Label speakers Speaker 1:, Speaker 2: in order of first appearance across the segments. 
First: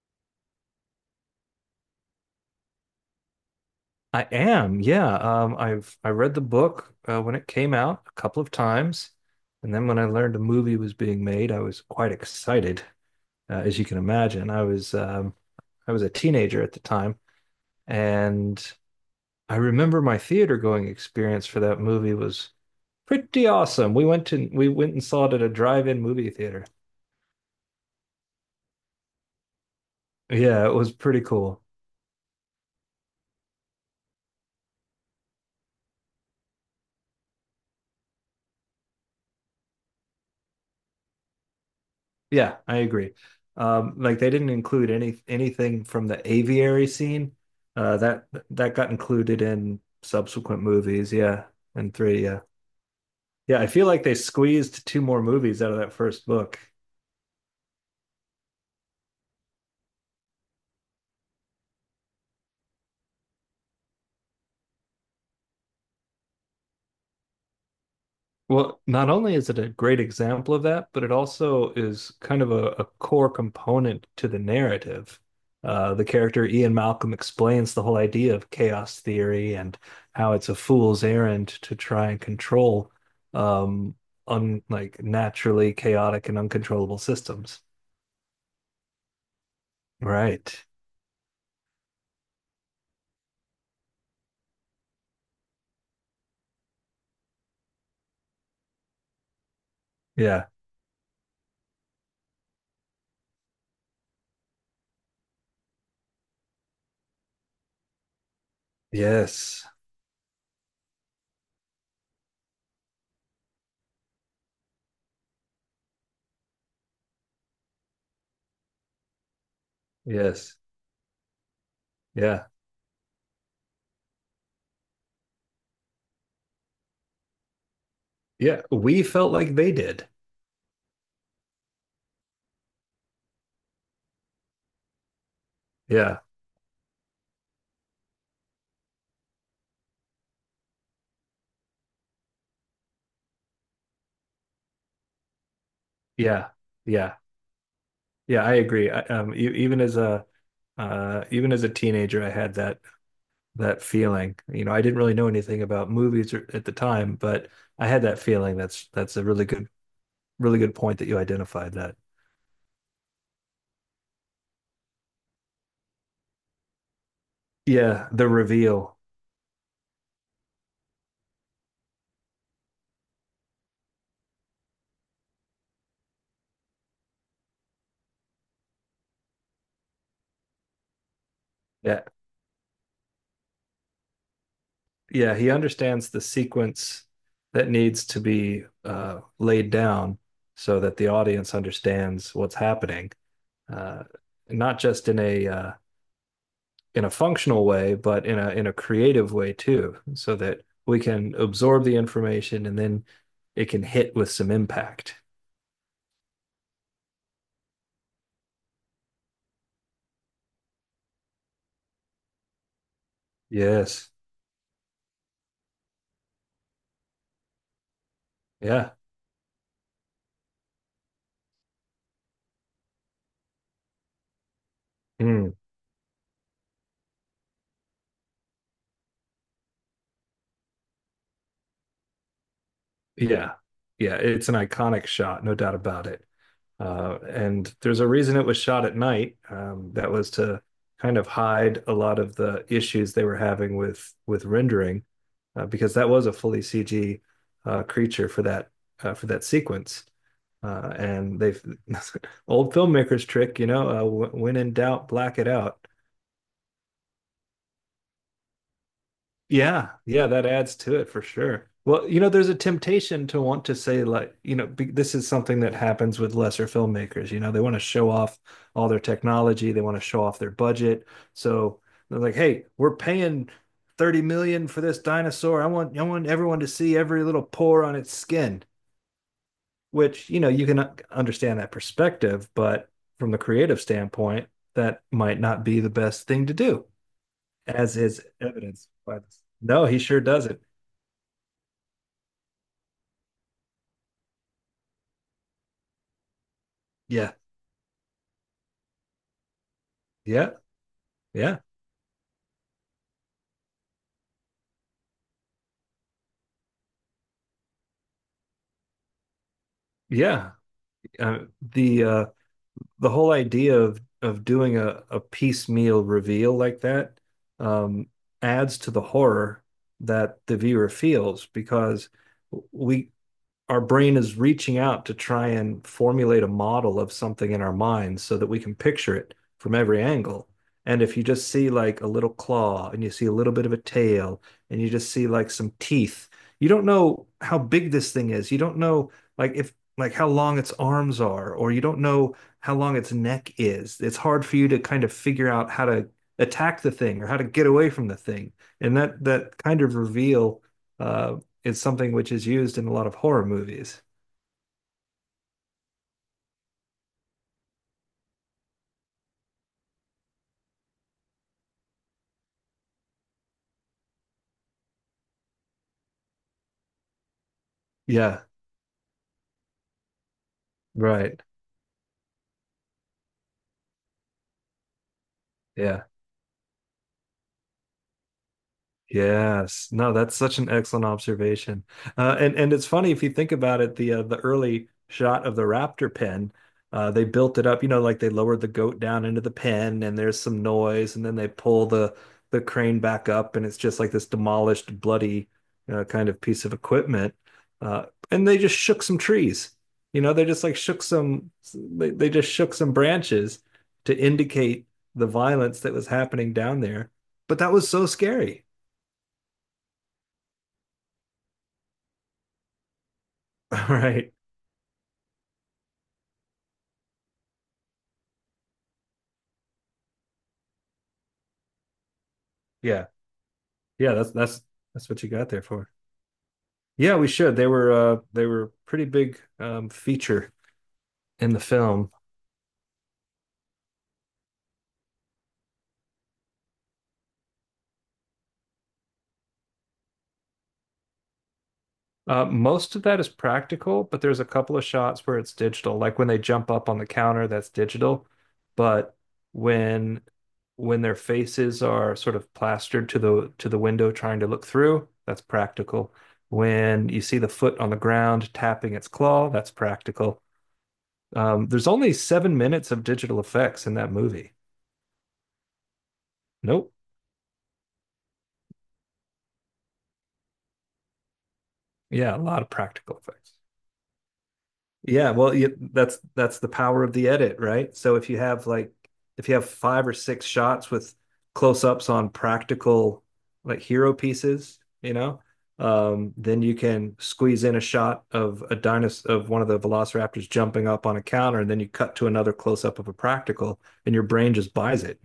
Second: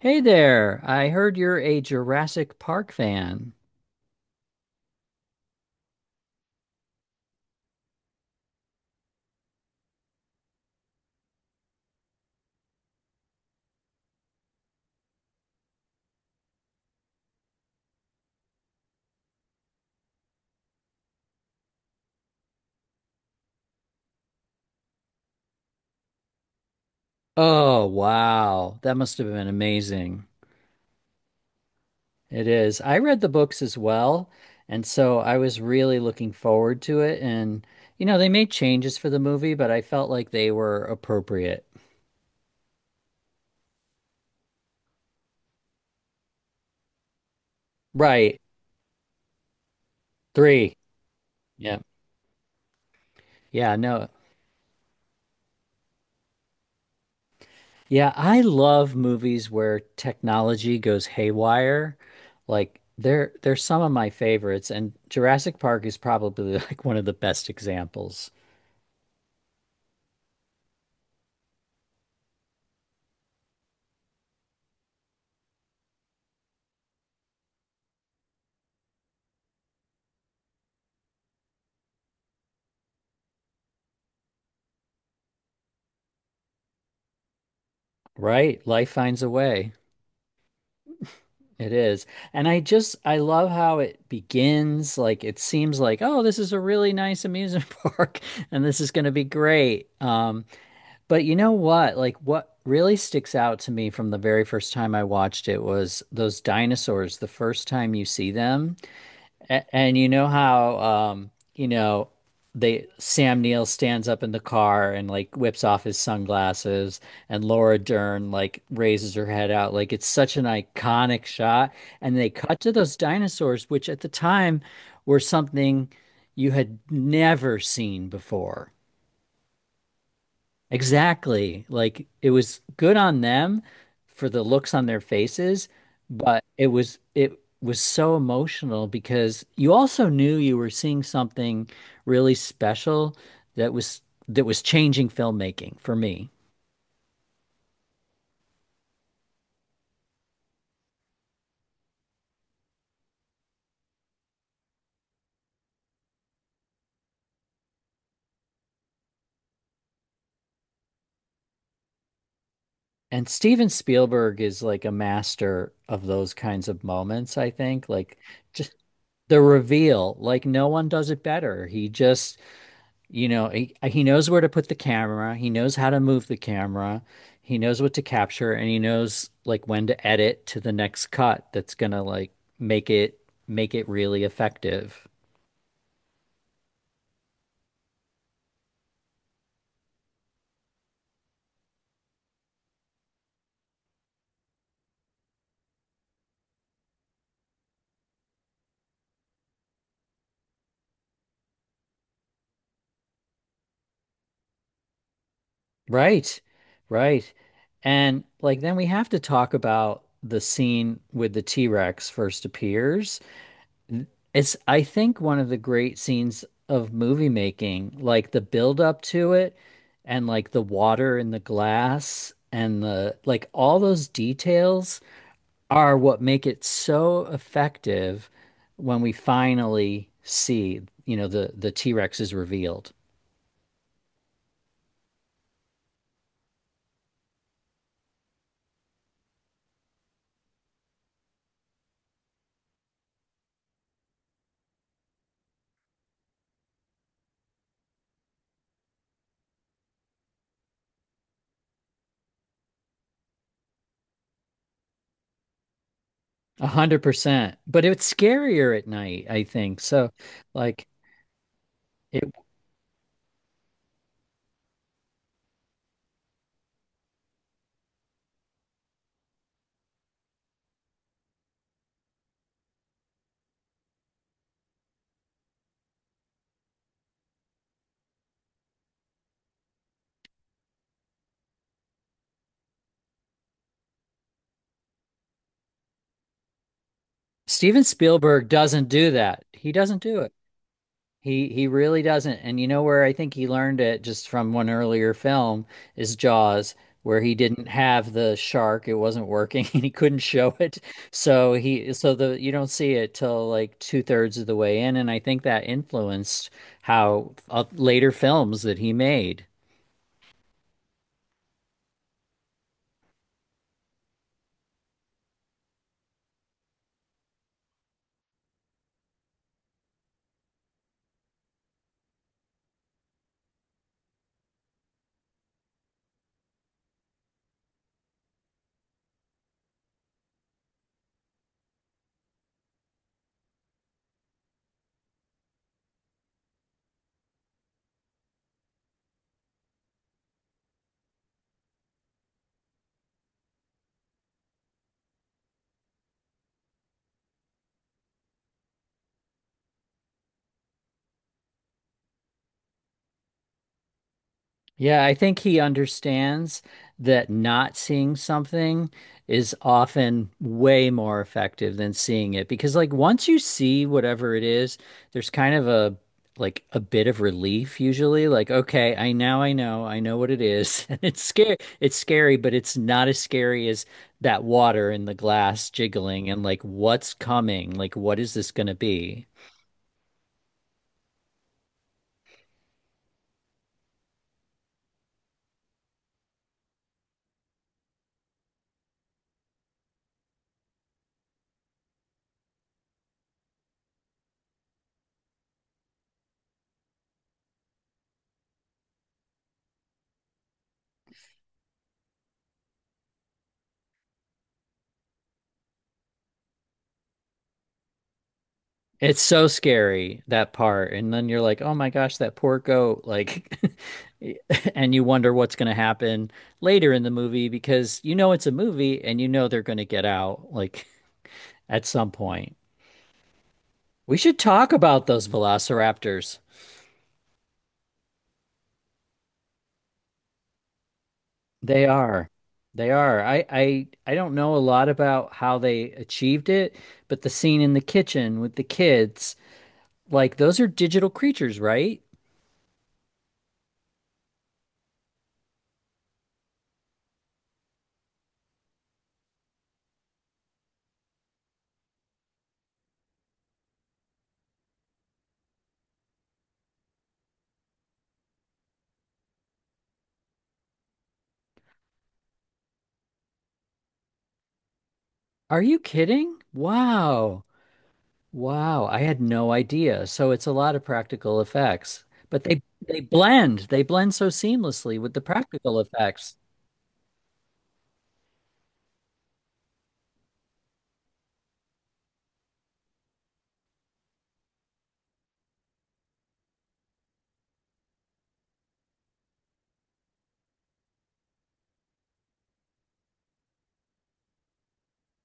Speaker 1: Hey there. I heard you're a Jurassic Park fan.
Speaker 2: I am, yeah. I read the book when it came out a couple of times, and then when I learned a movie was being made, I was quite excited, as you can imagine. I was a teenager at the time, and I remember my theater going experience for that movie was pretty awesome. We went and saw it at a drive-in movie theater.
Speaker 1: Oh, wow. That must have been amazing.
Speaker 2: Yeah, it was pretty cool.
Speaker 1: It is. I read the books as well, and so I was really looking forward to it. And, you know, they made changes for the movie, but I felt like they were appropriate.
Speaker 2: Yeah, I agree. Like they didn't include anything from the aviary scene. Uh, that
Speaker 1: Right.
Speaker 2: that got included in subsequent
Speaker 1: Three.
Speaker 2: movies. Yeah,
Speaker 1: Yeah.
Speaker 2: and three. Yeah, yeah. I
Speaker 1: Yeah,
Speaker 2: feel like
Speaker 1: no.
Speaker 2: they squeezed two more movies out of that first book.
Speaker 1: Yeah, I love movies where technology goes haywire. Like they're some of my favorites, and Jurassic Park is probably like one of the best examples.
Speaker 2: Well, not only is it a great example of that, but it also is kind of a core component to the narrative. The character Ian Malcolm explains the whole idea of chaos theory and how it's a fool's errand to try and control um, un like naturally chaotic and uncontrollable systems.
Speaker 1: Right. Life finds a way.
Speaker 2: Right.
Speaker 1: It is. And I love how it begins. Like it seems like, oh, this is a really nice amusement park and this is going to be great. Um,
Speaker 2: Yeah.
Speaker 1: but you know what? Like what really sticks out to me from the very first time I watched it was those dinosaurs, the first time you see them. A-
Speaker 2: Yes.
Speaker 1: And you know how they Sam Neill stands up in the car and like whips off his sunglasses and Laura Dern like raises her head out. Like it's such an
Speaker 2: Yes.
Speaker 1: iconic shot. And they
Speaker 2: Yeah.
Speaker 1: cut to those dinosaurs, which at the time were something you had never seen
Speaker 2: Yeah.
Speaker 1: before.
Speaker 2: We felt like they did.
Speaker 1: Exactly. Like it was good on them for the looks on their faces,
Speaker 2: Yeah.
Speaker 1: but it was so emotional because you also knew you were seeing something really special that was that was changing filmmaking for me.
Speaker 2: Yeah. Yeah. Yeah. I agree. Even as a even as a teenager, I had that feeling. You know, I didn't really know anything about movies or- at the time, but I had that feeling. That's a really good really good point that you identified that.
Speaker 1: And Steven Spielberg is like a master of those kinds of moments, I think.
Speaker 2: Yeah,
Speaker 1: Like
Speaker 2: the
Speaker 1: just
Speaker 2: reveal.
Speaker 1: the reveal, like no one does it better. He just You know, he knows where to put the camera. He knows how to move the camera. He knows what to capture and he knows like when to edit to the next cut that's gonna
Speaker 2: Yeah,
Speaker 1: like make it make it really effective.
Speaker 2: yeah, he understands the sequence that needs to be laid down so that the audience understands what's happening, uh, not just in a functional way, but in a creative way too, so that we can absorb the information and then it can hit with some impact.
Speaker 1: Right. Right. And like then we have to talk about the scene with the T-Rex first appears.
Speaker 2: Yes.
Speaker 1: It's, I think, one of the great scenes of movie making, like the build
Speaker 2: Yeah.
Speaker 1: up to it and like the water and the glass and the like all those details
Speaker 2: Mm.
Speaker 1: are what make it so effective when we finally see, you know, the T-Rex is revealed.
Speaker 2: Yeah. Yeah. It's an iconic shot, no doubt about it. And there's a reason it was shot at night. That was to kind of hide a lot of the issues they were having with rendering, because that was a fully CG creature for that sequence. And they've old filmmakers trick, you know, when in doubt, black it out.
Speaker 1: 100%. But it's scarier at night, I think.
Speaker 2: Yeah,
Speaker 1: So
Speaker 2: yeah, that adds
Speaker 1: like
Speaker 2: to it for sure. Well, you know,
Speaker 1: it,
Speaker 2: there's a temptation to want to say, like, you know, this is something that happens with lesser filmmakers. You know, they want to show off all their technology, they want to show off their budget. So they're like, hey, we're paying 30 million for this dinosaur. I want everyone to see every little pore on its skin, which, you know, you can understand that perspective, but from the creative standpoint, that might not be the best thing to do,
Speaker 1: Steven
Speaker 2: as is
Speaker 1: Spielberg doesn't
Speaker 2: evidenced
Speaker 1: do
Speaker 2: by this.
Speaker 1: that. He
Speaker 2: No, he
Speaker 1: doesn't do
Speaker 2: sure
Speaker 1: it.
Speaker 2: doesn't.
Speaker 1: He really doesn't. And you know where I think he learned it just from one earlier film is Jaws, where
Speaker 2: Yeah,
Speaker 1: he didn't have the shark. It wasn't working and he couldn't
Speaker 2: yeah,
Speaker 1: show it. So
Speaker 2: yeah,
Speaker 1: he so the you don't see it till like two-thirds of the way in. And I think that influenced how later films that he made.
Speaker 2: yeah. Uh, the uh, the whole idea of doing a piecemeal reveal like that, um, adds to the horror that the viewer feels because we our brain is reaching out to try and formulate a model of something in our minds so that we can picture it from every angle. And if you just see like a little claw and you see a little bit of a tail and you just see like some teeth, you don't know how big this thing is. You don't know like if like how long its arms are, or you don't know how long its neck is. It's hard for you to kind of figure out how to attack the thing or how to get away from the thing. And that kind of reveal uh, is something which is used in a lot of horror movies.
Speaker 1: Yeah, I think he understands that not seeing something is often way more effective than seeing it because like once you see whatever it is, there's kind of a like a bit of relief usually
Speaker 2: Yeah,
Speaker 1: like okay, I know what it is. And it's
Speaker 2: right.
Speaker 1: scary. It's scary, but it's not as scary as that water in the glass
Speaker 2: Yeah.
Speaker 1: jiggling and like what's coming? Like what is this going to be?
Speaker 2: Yes. No, that's such an excellent observation. And it's funny if you think about it, the early shot of the raptor pen, they built it up, you know, like they lowered the goat down into the pen and there's some noise and then they pull the crane back up and it's just like this demolished, bloody, kind of piece of equipment. Uh, and they just shook some trees. You know, they just shook some branches to indicate the violence that was happening down there. But that was so scary.
Speaker 1: It's so scary that part. And then you're like, oh my gosh, that poor goat. Like,
Speaker 2: All right.
Speaker 1: and you wonder what's going to happen later in the movie because you know it's a movie and you know they're going to get out like at some point.
Speaker 2: Yeah. Yeah,
Speaker 1: We should talk about
Speaker 2: that's what
Speaker 1: those
Speaker 2: you got there for.
Speaker 1: velociraptors.
Speaker 2: Yeah, we should. They were a pretty big feature in the
Speaker 1: They
Speaker 2: film.
Speaker 1: are. They are. I don't know a lot about how they achieved it, but the scene in the kitchen with the kids, like those are digital creatures, right?
Speaker 2: Uh, most of that is practical, but there's a couple of shots where it's digital. Like when they jump up on the counter, that's digital. But when when their faces are sort of plastered to the window trying to look through, that's practical. When you see the foot on the ground tapping its claw, that's practical. There's only 7 minutes of digital effects in that movie.
Speaker 1: Are you kidding?
Speaker 2: Nope.
Speaker 1: Wow. Wow, I had no idea. So it's a lot of practical effects,
Speaker 2: Yeah, a
Speaker 1: but
Speaker 2: lot
Speaker 1: they
Speaker 2: of
Speaker 1: they
Speaker 2: practical effects.
Speaker 1: blend. They blend so seamlessly with the practical
Speaker 2: That's
Speaker 1: effects.
Speaker 2: the power of the edit, right? So if you have like if you have five or six shots with close-ups on practical like hero pieces, you know, then you can squeeze in a shot of a dinosaur of one of the velociraptors jumping up on a counter, and then you cut to another close-up of a practical, and your brain just buys it.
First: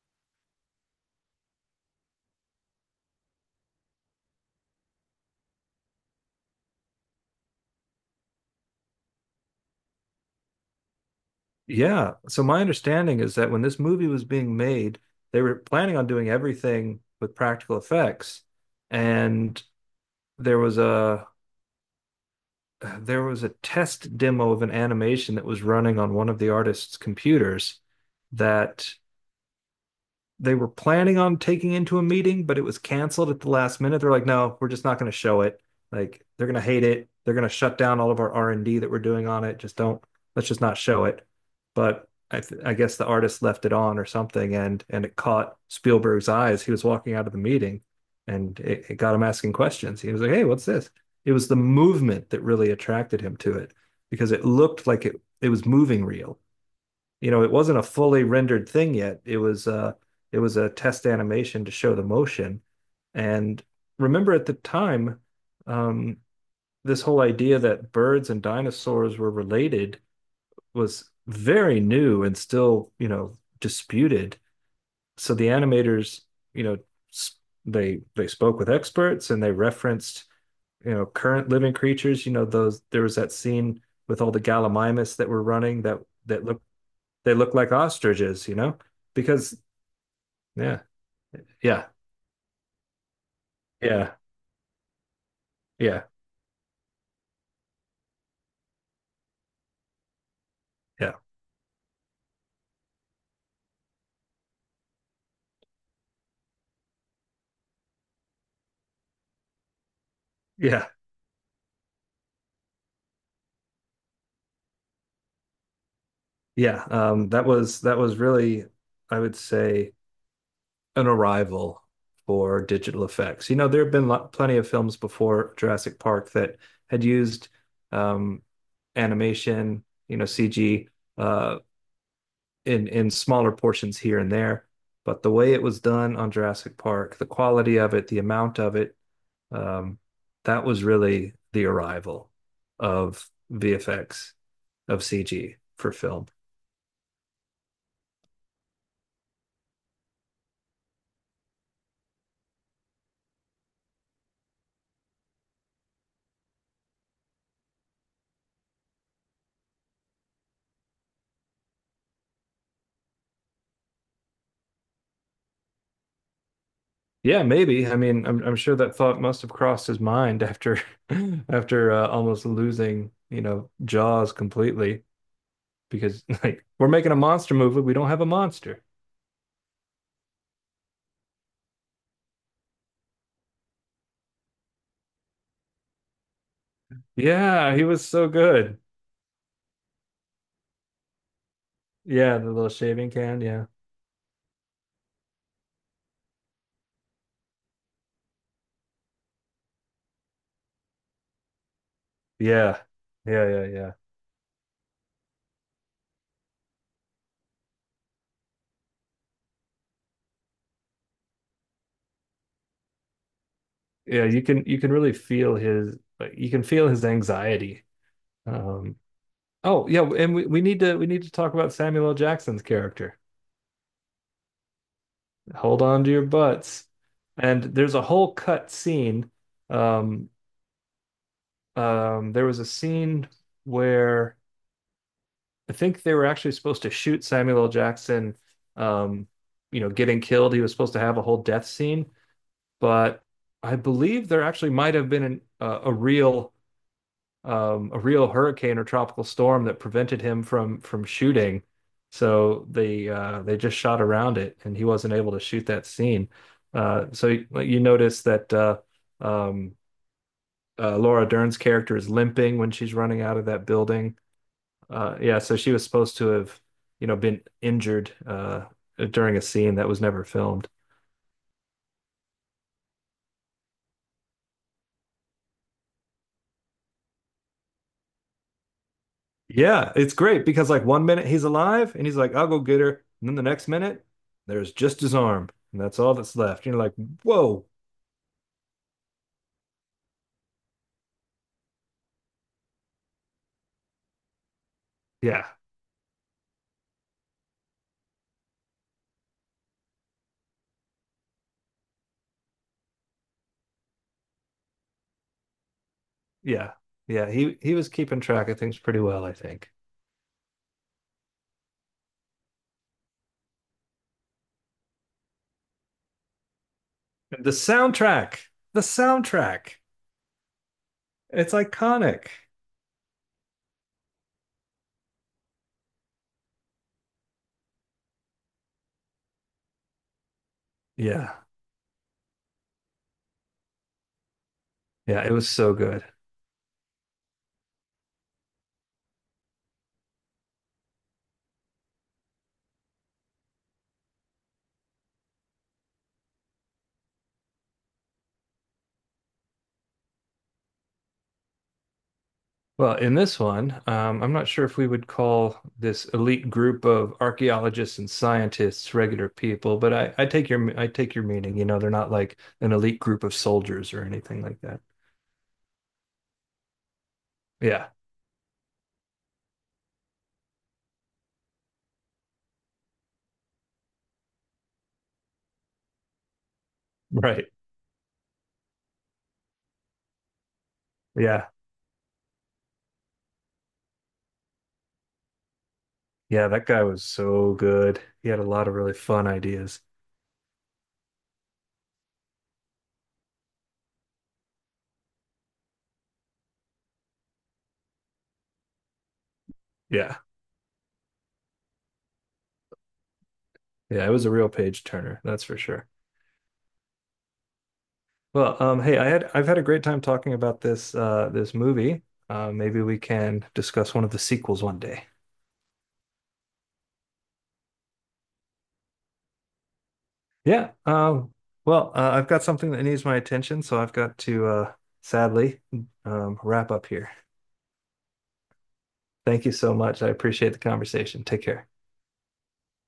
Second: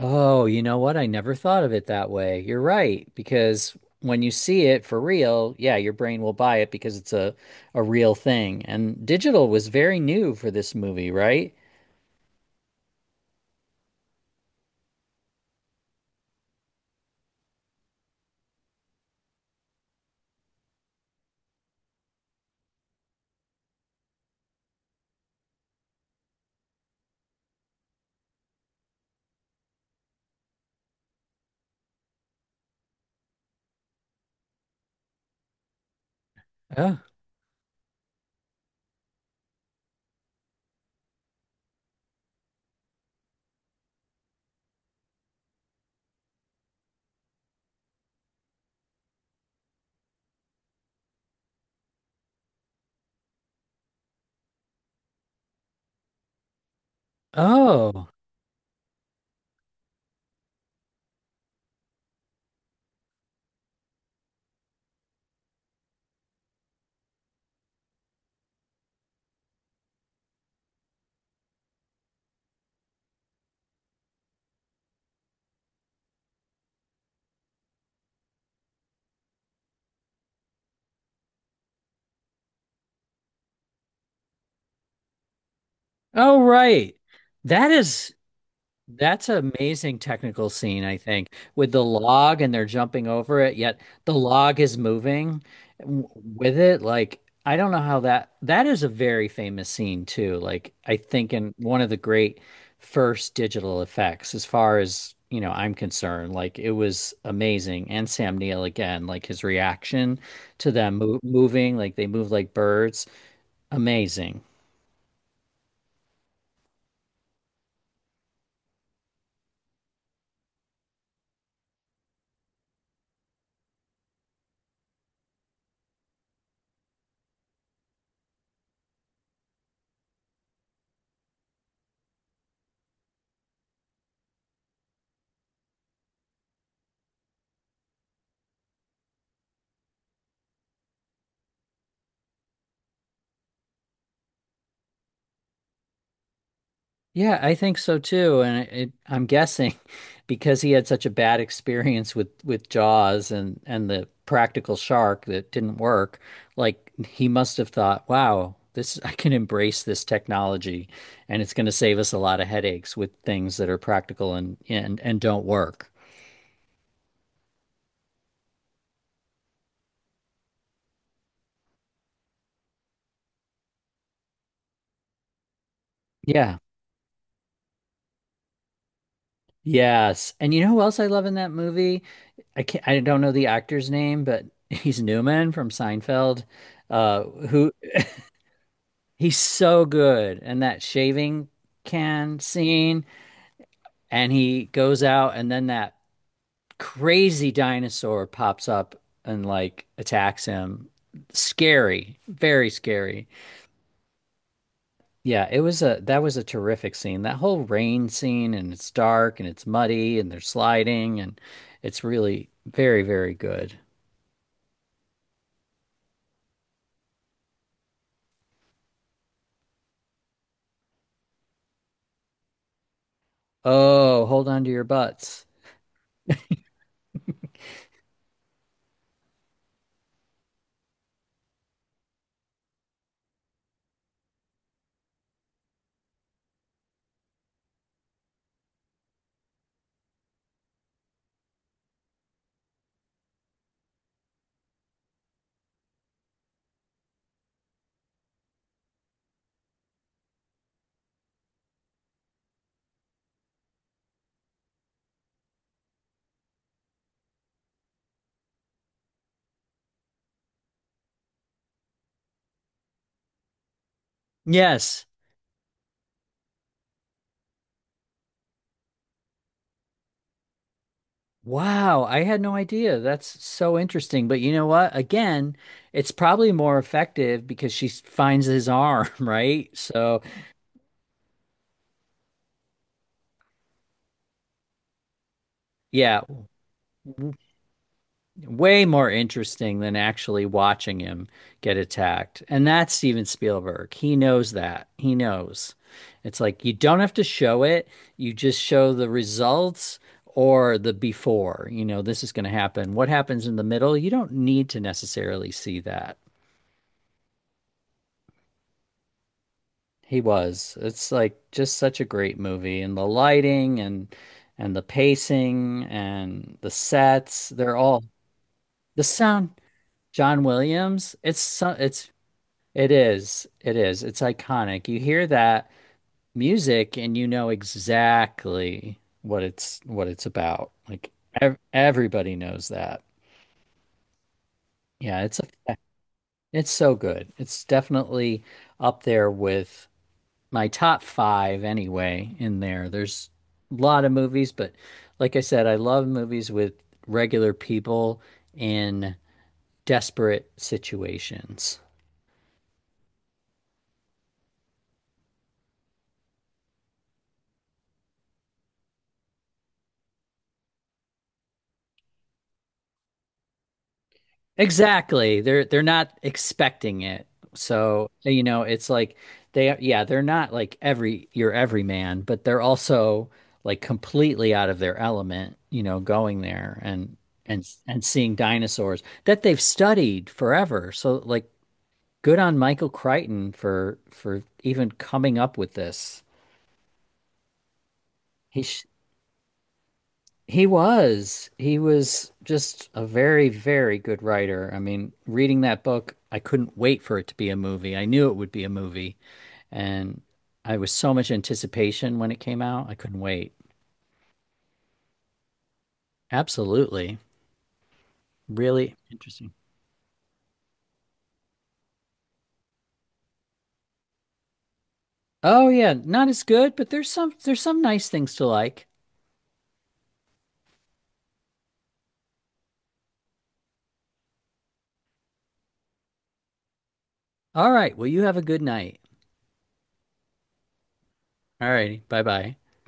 Speaker 1: Oh, you know what? I never thought of it that way. You're right, because when you see it for real, yeah, your brain will buy it because it's a real thing. And digital was very new for this movie, right?
Speaker 2: Yeah. So my understanding is that when this movie was being made, they were planning on doing everything with practical effects. And there was a there was a test demo of an animation that was running on one of the artist's computers that they were planning on taking into a meeting, but it was canceled at the last minute. They're like, no, we're just not going to show it. Like they're going to hate
Speaker 1: Oh.
Speaker 2: it. They're going to shut down all of our R and D that we're doing on it. Just don't. Let's just not show it. I guess the artist left it on or something, and it caught Spielberg's eyes. He was walking out of the meeting, and it got him asking questions. He was like, hey, what's this? It was the movement that really attracted him to it because it looked like it was moving real, you know, it wasn't a
Speaker 1: Oh.
Speaker 2: fully rendered thing yet. It was a test animation to show the motion. And remember at the time, um, this whole idea that birds and dinosaurs were related was very new and still, you know, disputed. So the animators, you know, they spoke with experts and they referenced, you know, current living creatures. You know, those there was that scene with all the gallimimus that were running
Speaker 1: Oh,
Speaker 2: that looked,
Speaker 1: right.
Speaker 2: they look
Speaker 1: That
Speaker 2: like
Speaker 1: is
Speaker 2: ostriches, you know?
Speaker 1: That's an
Speaker 2: Because
Speaker 1: amazing technical
Speaker 2: yeah,
Speaker 1: scene, I think, with the
Speaker 2: yeah,
Speaker 1: log and they're jumping over it, yet the
Speaker 2: yeah,
Speaker 1: log is moving
Speaker 2: yeah,
Speaker 1: w- with it. Like, I don't know how that is a very famous scene too. Like, I
Speaker 2: yeah,
Speaker 1: think in one of the great first digital effects, as far as, you know, I'm concerned, like it was amazing. And Sam Neill again, like his reaction to
Speaker 2: yeah,
Speaker 1: them mo moving, like they move like birds, amazing.
Speaker 2: yeah. That was really, I would say, an arrival for digital effects. You know, there have been plenty of films before Jurassic Park that had used um, animation, you know, CG, uh, in smaller portions here and there. But the way it was done on Jurassic Park, the quality of it, the amount of it, Um, that was really the arrival of VFX, of CG for film.
Speaker 1: Yeah, I think so too, and I'm guessing because he had such a bad experience with Jaws and the practical shark that didn't work, like he must have thought, "Wow, this I can embrace this technology, and it's going to save us a lot of headaches with things that are practical and don't work."
Speaker 2: Yeah, maybe. I'm sure that thought must have crossed his mind after after almost losing, you know, Jaws completely because
Speaker 1: Yeah.
Speaker 2: like we're making a monster movie, we don't have a monster.
Speaker 1: Yes. And you know who else I love in that movie? I don't know the actor's name, but he's Newman from Seinfeld, who
Speaker 2: Yeah, he was so good.
Speaker 1: He's so good. And that shaving
Speaker 2: Yeah,
Speaker 1: can
Speaker 2: the little
Speaker 1: scene,
Speaker 2: shaving can, yeah.
Speaker 1: and he goes out, and then that crazy dinosaur pops up and like attacks him. Scary, very
Speaker 2: Yeah.
Speaker 1: scary.
Speaker 2: Yeah, yeah, yeah.
Speaker 1: Yeah, it was a that was a terrific scene. That whole rain scene, and it's dark and it's muddy and they're sliding, and it's really very, very good.
Speaker 2: Yeah, you can really feel his like you can feel his anxiety, um. Oh, yeah, and we need to talk about Samuel L. Jackson's character.
Speaker 1: Oh, hold on to your butts.
Speaker 2: Hold on to your butts. And there's a whole cut scene. Um, there was a scene where I think they were actually supposed to shoot Samuel L. Jackson, um, you know, getting killed. He was supposed to have a whole death scene, but I believe there actually might have been an, a real hurricane or tropical storm that prevented him from shooting. So they just shot around it, and he wasn't able to shoot that scene. You notice that um, Laura Dern's character is limping when she's running out of that building.
Speaker 1: Yes,
Speaker 2: Yeah, so she was supposed to have, you know, been injured, during a scene that was never filmed.
Speaker 1: wow, I had no idea. That's so interesting. But you know what? Again, it's probably more effective because finds his arm, right?
Speaker 2: Yeah, it's
Speaker 1: So,
Speaker 2: great because like one minute he's alive and he's like, I'll go get her. And then the next minute, there's just his arm. And that's all
Speaker 1: yeah,
Speaker 2: that's left. And you're like,
Speaker 1: w-
Speaker 2: whoa.
Speaker 1: way more interesting than actually watching him get attacked. And that's Steven Spielberg. He knows that. He
Speaker 2: Yeah,
Speaker 1: knows. It's like you don't have to show it, you just show the results or the before. You know, this is going to happen. What happens in the middle? You don't need to necessarily see that.
Speaker 2: yeah, yeah. He was keeping track of things pretty well, I think.
Speaker 1: He was. It's like just such a great movie and the lighting and the pacing and the
Speaker 2: And
Speaker 1: sets,
Speaker 2: the
Speaker 1: they're all
Speaker 2: soundtrack, the
Speaker 1: the sound.
Speaker 2: soundtrack.
Speaker 1: John Williams,
Speaker 2: It's iconic.
Speaker 1: it is. It is. It's iconic. You hear that music and you know exactly what it's about. Like
Speaker 2: Yeah.
Speaker 1: ev everybody knows that.
Speaker 2: Yeah,
Speaker 1: Yeah,
Speaker 2: it
Speaker 1: it's
Speaker 2: was so
Speaker 1: a
Speaker 2: good.
Speaker 1: it's so good. It's definitely up there with my top five anyway in there. There's a lot of movies, but like I said, I love movies with regular people in desperate situations.
Speaker 2: Well, in this one, I'm not sure if we would call this elite group of archaeologists and scientists regular people, but I take your meaning. You know, they're not like an elite group of soldiers or anything like that.
Speaker 1: Exactly. They're not expecting it.
Speaker 2: Yeah,
Speaker 1: So, you know, it's like they yeah, they're not like everyman, but they're also like completely out of their element, you know, going there and
Speaker 2: right.
Speaker 1: seeing dinosaurs that they've studied forever. So
Speaker 2: Yeah,
Speaker 1: like good on Michael Crichton for even coming up with this.
Speaker 2: yeah. That guy was so good. He had a
Speaker 1: He
Speaker 2: lot of
Speaker 1: sh
Speaker 2: really fun ideas.
Speaker 1: he was just a very, very good writer. I mean, reading that book, I couldn't wait for it to be a movie. I knew it would be a movie,
Speaker 2: Yeah,
Speaker 1: and I was so much anticipation when it came out. I couldn't wait.
Speaker 2: yeah. It was a real page turner, that's for sure.
Speaker 1: Absolutely.
Speaker 2: Well,
Speaker 1: Really
Speaker 2: hey, I've
Speaker 1: interesting.
Speaker 2: had a great time talking about this movie. Maybe we can discuss one of the sequels one day.
Speaker 1: Oh yeah, not as good, but there's some nice things to like.
Speaker 2: Yeah. I've got something that needs my attention, so I've got to sadly, wrap up here.
Speaker 1: All right, well you have a good night.
Speaker 2: Thank you so much. I appreciate the conversation. Take
Speaker 1: All
Speaker 2: care.
Speaker 1: righty, bye-bye.